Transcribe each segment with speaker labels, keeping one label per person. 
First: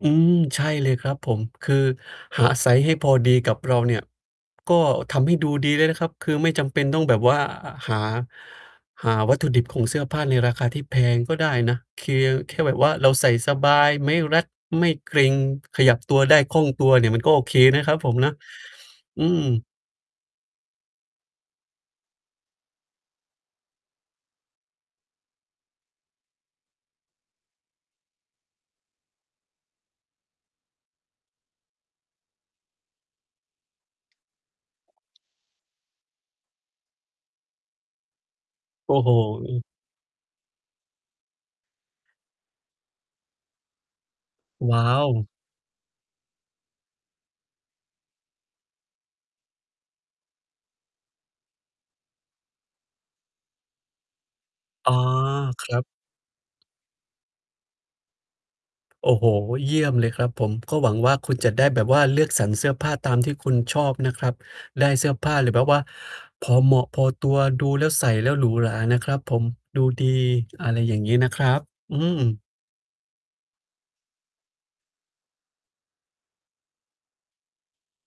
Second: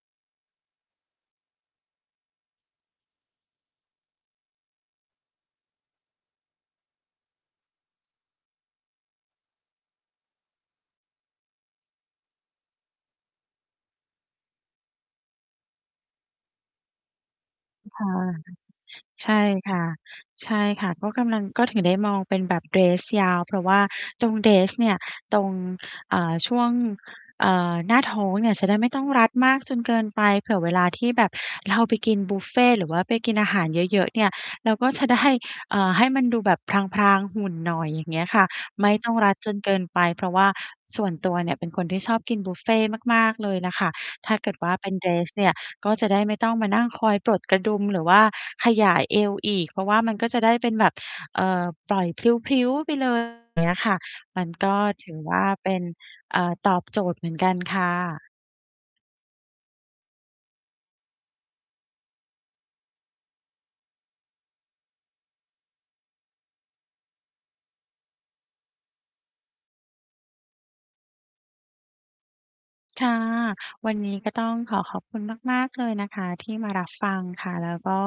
Speaker 1: อืม ใช่เลยครับผม คือหาไซซ์ให้พอดีกับเราเนี่ย ก็ทำให้ดูดีได้นะครับ คือไม่จำเป็นต้องแบบว่า อะ หา หาวัตถุดิบของเสื้อผ้าในราคาที่แพงก็ได้นะ เค แค่แบบว่าเราใส่สบาย ไม่รัด ไม่เกร็ง ขยับตัวได้คล่องตัวเนี่ยมันก็โอเคนะค
Speaker 2: อ
Speaker 1: รั
Speaker 2: ค
Speaker 1: บผ
Speaker 2: ่ะ
Speaker 1: มนะ อื
Speaker 2: ใช่
Speaker 1: ม
Speaker 2: ค่ะ ใช่ค่ะ ก็กำลัง ก็ถึงได้มองเป็นแบบเดรสยาว เพราะว่าตรงเดรสเนี่ย ตรง อ่า ช่วง เอ่อ หน้าท้องเนี่ยจะได้ไม่ต้องรัดมากจนเกินไป เผื่อเวลาที่แบบเราไปกินบุฟเฟต์ หรือว่าไปกินอาหารเยอะ ๆ เนี่ย เราก็ จะได้ อ่า ให้มันดูแบบพราง ๆ หุ่นหน่อย อย่างเงี้ยค่ะ ไม
Speaker 1: โอ
Speaker 2: ่
Speaker 1: ้โ
Speaker 2: ต้
Speaker 1: ฮ
Speaker 2: องรัด
Speaker 1: อ
Speaker 2: จ
Speaker 1: ื
Speaker 2: น
Speaker 1: อ
Speaker 2: เกินไป เพราะว่าส่วนตัวเนี่ยเป็นคนที่ชอบกินบุฟเฟต์มาก ๆ เลยน่ะค่ะ ถ้าเกิดว่
Speaker 1: ว
Speaker 2: า
Speaker 1: ้
Speaker 2: เ
Speaker 1: า
Speaker 2: ป็นเด
Speaker 1: ว
Speaker 2: รสเนี่ย ก็จะได้ไม่ต้องมานั่งคอยปลดกระดุมหรือว่าขยายเอวอีก เพราะว่ามันก็จะได้เป็นแบบ เอ่อ ปล่อย พลิ้ว ๆ ไป เลย อย่างเงี้ยค่ะ มันก็
Speaker 1: อ๋อ
Speaker 2: ถือว่า
Speaker 1: ค
Speaker 2: เป
Speaker 1: ร
Speaker 2: ็
Speaker 1: ั
Speaker 2: น
Speaker 1: บ
Speaker 2: เอ่อ ตอบโจทย์เหมือนกันค่ะ
Speaker 1: โอ้โฮ เยี่ยมเลยครับผม ก็หวังว่า คุณจะได้แบบว่าเลือกสรรเสื้อผ้าตามที่คุณชอบนะครับ ได้เสื้อผ้าหรือแบบว่า พอเหมาะ พอตัว ดูแล้ว ใส่แล้วหรูหรานะครับผม ดูดี อะไรอย่างงี้นะครับ อืม
Speaker 2: ค่ะ วันนี้ก็ต้องขอขอบคุณมากๆ เลยนะคะที่มารับฟังค่ะ แล้วก็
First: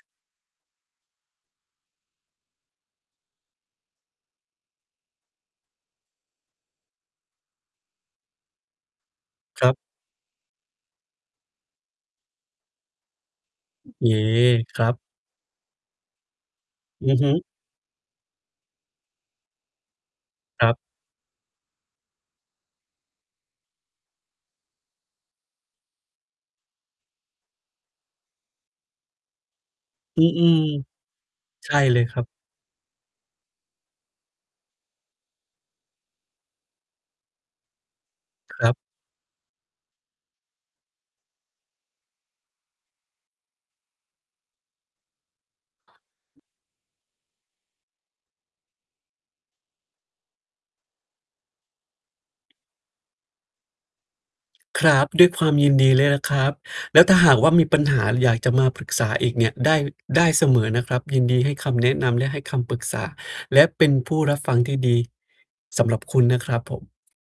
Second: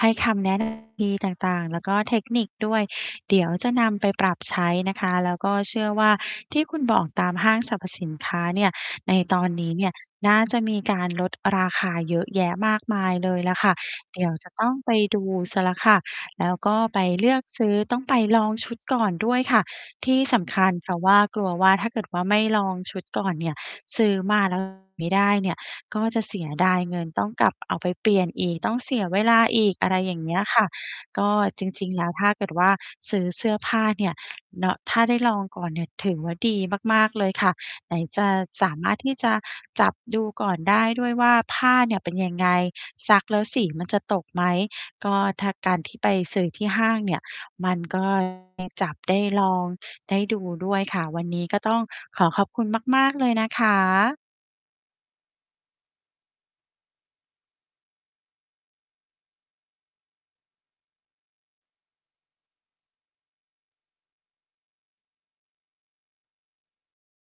Speaker 2: ให้คำแนะ นำ ดีต่าง ๆ แล้วก็เทคนิคด้วย เดี๋ยวจะนำไปปรับใช้นะคะ แล้วก็เชื่อว่า ที่คุณบอกตามห้างสรรพสินค้าเนี่ย ในตอนน
Speaker 1: คร
Speaker 2: ี
Speaker 1: ั
Speaker 2: ้
Speaker 1: บ
Speaker 2: เนี่ยน่าจะมีการลดราคาเยอะแยะมากมายเลยแหละค่ะ
Speaker 1: อ เย้
Speaker 2: เดี๋ยวจะต้อง
Speaker 1: ครั
Speaker 2: ไป
Speaker 1: บ
Speaker 2: ดูเสียแล้วค่ะ แล้วก็ไป
Speaker 1: อือ
Speaker 2: เ
Speaker 1: ฮ
Speaker 2: ลื
Speaker 1: ึ
Speaker 2: อกซื้อ ต้องไปลองชุดก่อนด้วยค่ะที่สำค
Speaker 1: คร
Speaker 2: ั
Speaker 1: ั
Speaker 2: ญ
Speaker 1: บ
Speaker 2: เพราะว่ากลัวว่า ถ้าเกิดว่า ไม่ลองชุดก่อนเนี่ย ซื้อมา แล้ว ไม่ได้เนี่ย ก็จะเสียดายเงิน ต้องกลับเอาไปเปลี่ยนอีก ต้องเสียเวลาอีก อะไรอย่
Speaker 1: อ
Speaker 2: า
Speaker 1: ื
Speaker 2: งเงี้ยค
Speaker 1: อ
Speaker 2: ่ะ ก็จ
Speaker 1: ๆ ใช่
Speaker 2: ริง
Speaker 1: เล
Speaker 2: ๆ แล
Speaker 1: ย
Speaker 2: ้ว
Speaker 1: ครั
Speaker 2: ถ
Speaker 1: บ
Speaker 2: ้าเกิดว่า ซื้อเสื้อผ้าเนี่ย เนาะ ถ้าได้ลองก่อนเนี่ยถือว่า ดีมากๆ เลยค่ะ ไหนจะ
Speaker 1: ค
Speaker 2: ส
Speaker 1: รั
Speaker 2: า
Speaker 1: บ
Speaker 2: มารถที่จะจับดูก่อนได้ด้วยว่า ผ้าเนี่ยเป็นยังไง ซักแล้วสีมันจะตกไหม ก็ถ้าการที่ไปซื้อที่ห้างเนี่ย มัน ก็ ได้จับ ได้ลอง ได้ดูด้วยค่ะ วันนี้ก็ต้องขอขอบคุณมากๆ เลยนะคะ
Speaker 1: ครับ ด้วยความยินดีเลยแหละครับ แล้วถ้าหากว่า มีปัญหาหรืออยากจะมาปรึกษาอีกเนี่ย ได้ ได้เสมอนะครับ ยินดีให้คำแนะนำและให้คำปรึกษา และเป็นผู้รับฟังที่ดีสำหรับคุณนะครับผม